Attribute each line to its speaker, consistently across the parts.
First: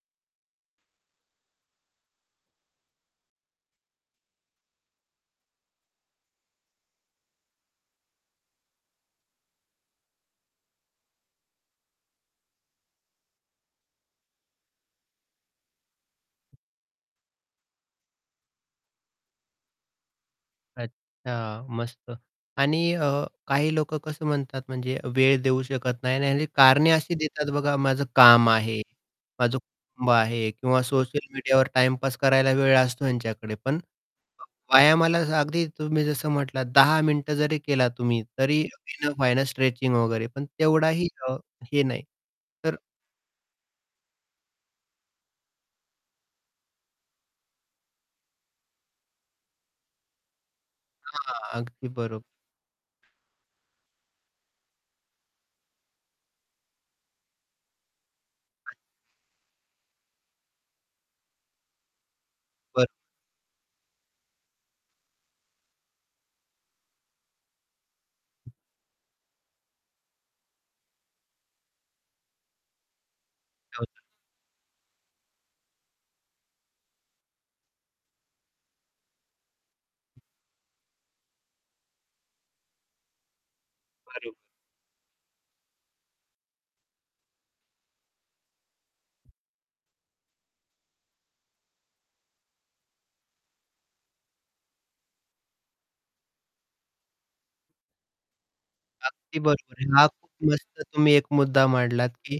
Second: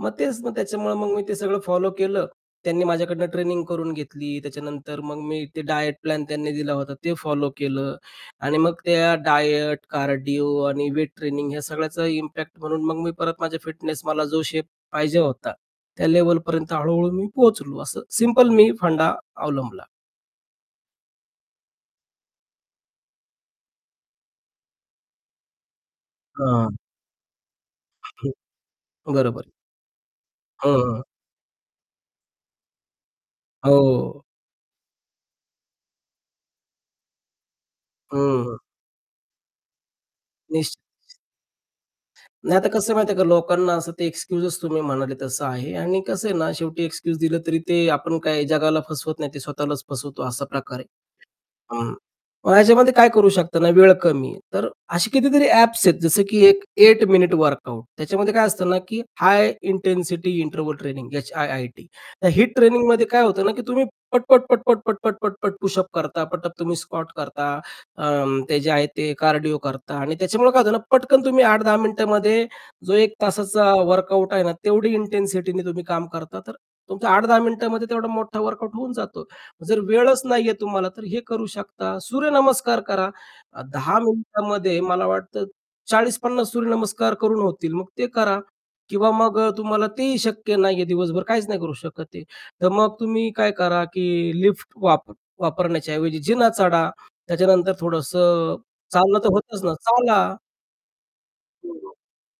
Speaker 1: मग तेच मग त्याच्यामुळं मग मी ते सगळं फॉलो केलं. त्यांनी माझ्याकडनं ट्रेनिंग करून घेतली. त्याच्यानंतर मग मी ते डायट प्लॅन त्यांनी दिला होता. ते फॉलो केलं आणि मग त्या डायट, कार्डिओ आणि वेट ट्रेनिंग ह्या सगळ्याचा इम्पॅक्ट म्हणून मग मी परत माझ्या फिटनेस, मला जो शेप पाहिजे होता. त्या लेव्हलपर्यंत हळू-हळू मी पोहोचलो असं सिंपल मी फंडा अवलंबला.
Speaker 2: अच्छा मस्त. आणि अ, काही लोकं कसं म्हणतात म्हणजे वेळ देऊ शकत नाही आणि
Speaker 1: हां.
Speaker 2: कारणे अशी देतात बघा माझं काम आहे,
Speaker 1: बरोबर आहे.
Speaker 2: माझं कुटुंब आहे
Speaker 1: हं,
Speaker 2: किंवा
Speaker 1: हं, हं.
Speaker 2: सोशल मीडियावर टाईम पास करायला वेळ असतो ह्यांच्याकडे पण,
Speaker 1: हो.
Speaker 2: व्यायामाला जसं अगदी तुम्ही जसं म्हटलात 10 मिनिटं जरी केला तुम्ही
Speaker 1: हं.
Speaker 2: तरी इनफ आहे न स्ट्रेचिंग वगैरे पण तेवढाही
Speaker 1: निश्चित.
Speaker 2: अ, हे नाही.
Speaker 1: नाही, आता
Speaker 2: तर
Speaker 1: कसं आहे माहिती आहे का? लोकांना असं ते एक्सक्यूजच तुम्ही म्हणाले तसं आहे. आणि कसं आहे ना शेवटी एक्सक्यूज दिलं तरी ते आपण काय जगाला फसवत नाही, ते स्वतःलाच फसवतो असा प्रकार आहे.
Speaker 2: हां. अगदी
Speaker 1: हं.
Speaker 2: बरोबर.
Speaker 1: मग ह्याच्यामध्ये काय करू शकता ना वेळ कमी आहे. तर अशी कितीतरी ॲप्स आहेत जसं की एक 8 मिनिट वर्कआउट त्याच्यामध्ये काय असतं ना की हाय इंटेन्सिटी इंटरव्हल ट्रेनिंग H-I-I-T त्या हीट
Speaker 2: बर
Speaker 1: ट्रेनिंगमध्ये काय होतं ना की तुम्ही पटपट, पटपट, पटपट, पटपट पुशअप करता, पटप तुम्ही स्कॉट करता. अ, ते जे आहे ते कार्डिओ करता आणि त्याच्यामुळे काय होतं ना पटकन तुम्ही 8-10 मिनिटामध्ये जो एक तासाचा
Speaker 2: [unintelligible]
Speaker 1: वर्कआउट आहे ना तेवढी इंटेन्सिटीने तुम्ही काम करता. तर तुमच्या 8-10 मिनिटामध्ये तेवढा मोठा वर्कआउट होऊन जातो. जर वेळच नाहीये तुम्हाला तर हे करू शकता. सूर्यनमस्कार करा 10
Speaker 2: बरो
Speaker 1: मिनिटामध्ये मला वाटतं, 40-50 सूर्यनमस्कार करून होतील. मग ते करा किंवा मग तुम्हाला तेही शक्य नाही आहे दिवसभर काहीच नाही करू शकत आहे, तर मग तुम्ही काय करा की लिफ्ट वाप वापरण्याच्या ऐवजी जिना चढा, त्याच्यानंतर थोडंसं चालणं तर
Speaker 2: अगदी
Speaker 1: होतंच ना
Speaker 2: बरोबर आहे. हा
Speaker 1: चाला.
Speaker 2: खूप मस्त तुम्ही एक मुद्दा
Speaker 1: [unintelligible]
Speaker 2: मांडलात, की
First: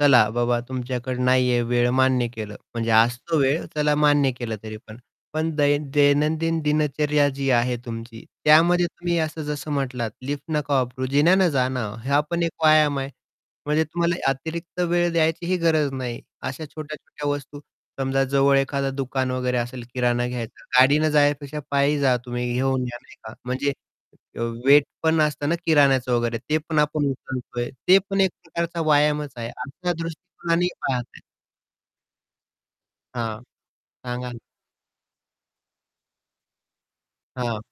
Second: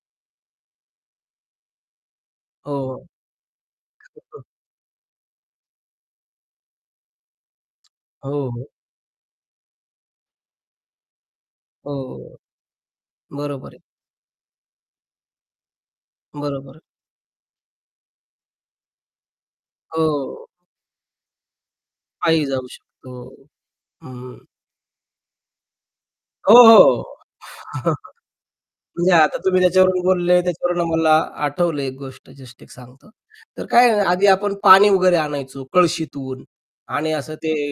Speaker 2: चला बाबा तुमच्याकडं नाहीये वेळ, मान्य केलं.
Speaker 1: हो,
Speaker 2: म्हणजे असतो वेळ, चला मान्य
Speaker 1: हो.
Speaker 2: केलं तरी पण. पण दै दैनंदिन दिनचर्या जी आहे तुमची.
Speaker 1: हो, हो.
Speaker 2: त्यामध्ये तुम्ही असं जसं म्हटलात लिफ्ट नका वापरू, जिन्याने जा ना. हा
Speaker 1: हो.
Speaker 2: पण एक व्यायाम आहे.
Speaker 1: बरोबर आहे.
Speaker 2: म्हणजे तुम्हाला अतिरिक्त वेळ द्यायचीही गरज नाही. अशा
Speaker 1: बरोबर.
Speaker 2: छोट्या-छोट्या वस्तू समजा जवळ एखादं दुकान वगैरे असेल किराणा
Speaker 1: हो.
Speaker 2: घ्यायचा आहे गाडीने जाण्यापेक्षा पायी जा,
Speaker 1: पायी
Speaker 2: तुम्ही
Speaker 1: जाऊ
Speaker 2: घेऊन या
Speaker 1: शकतो.
Speaker 2: नाही का म्हणजे
Speaker 1: हं.
Speaker 2: वेट पण नसतं ना किराण्याचं वगैरे.
Speaker 1: हो,
Speaker 2: ते पण
Speaker 1: हो.
Speaker 2: आपण उचलतोय. ते पण एक प्रकारचा
Speaker 1: म्हणजे
Speaker 2: व्यायामच
Speaker 1: आता
Speaker 2: आहे
Speaker 1: तुम्ही
Speaker 2: अशा
Speaker 1: त्याच्यावरून बोलले
Speaker 2: दृष्टिकोनाने
Speaker 1: त्याच्यावरून
Speaker 2: पहा
Speaker 1: आम्हाला
Speaker 2: ते.
Speaker 1: आठवलं एक गोष्ट जस्ट एक सांगतो.
Speaker 2: हां,
Speaker 1: तर काय आहे आधी
Speaker 2: सांगा ना.
Speaker 1: आपण पाणी वगैरे आणायचो कळशीतून आणि असं ते
Speaker 2: हां.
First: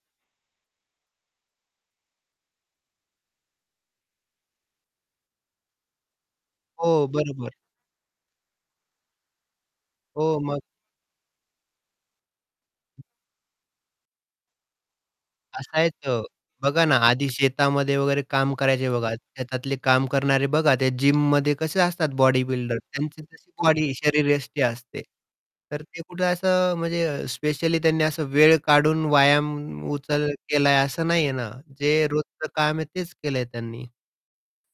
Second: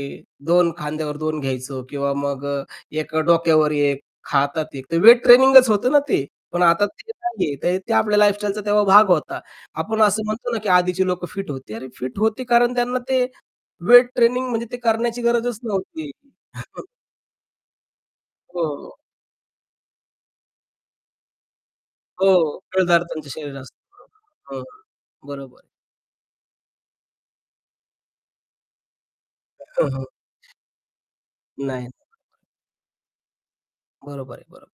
Speaker 1: 2 खांद्यावर 2 घ्यायचो किंवा मग अ, 1 डोक्यावर 1, हातात 1 तर वेट ट्रेनिंगच होतं ना ते. पण आता
Speaker 2: हो.
Speaker 1: ते
Speaker 2: बरोबर.
Speaker 1: नाहीये तर ते आपल्या लाईफस्टाईलचा तेव्हा भाग होता. आपण असं
Speaker 2: हो
Speaker 1: म्हणतो ना
Speaker 2: मग.
Speaker 1: की आधीचे लोकं फिट होती. अरे फिट होते कारण त्यांना ते वेट ट्रेनिंग म्हणजे ते करण्याची गरजच नव्हती.
Speaker 2: असायचं. बघा ना आधी शेतामध्ये वगैरे काम करायचे
Speaker 1: हो.
Speaker 2: बघा. शेतातले काम करणारे बघा ते जिममध्ये कसे असतात बॉडी
Speaker 1: हो.
Speaker 2: बिल्डर.
Speaker 1: पिळदार
Speaker 2: त्यांची
Speaker 1: त्यांच
Speaker 2: जशी
Speaker 1: शरीर
Speaker 2: बॉडी
Speaker 1: असतं. [unintelligible]
Speaker 2: शरीरयष्टी
Speaker 1: हं.
Speaker 2: असते.
Speaker 1: बरोबर आहे.
Speaker 2: तर ते कुठं असं म्हणजे अ, स्पेशली त्यांनी असं वेळ काढून व्यायाम
Speaker 1: हं, हं.
Speaker 2: उचल केला आहे, असं नाही आहे ना.
Speaker 1: नाही, नाही.
Speaker 2: जे रोजचं काम आहे तेच केलंय त्यांनी.
Speaker 1: बरोबर आहे बरो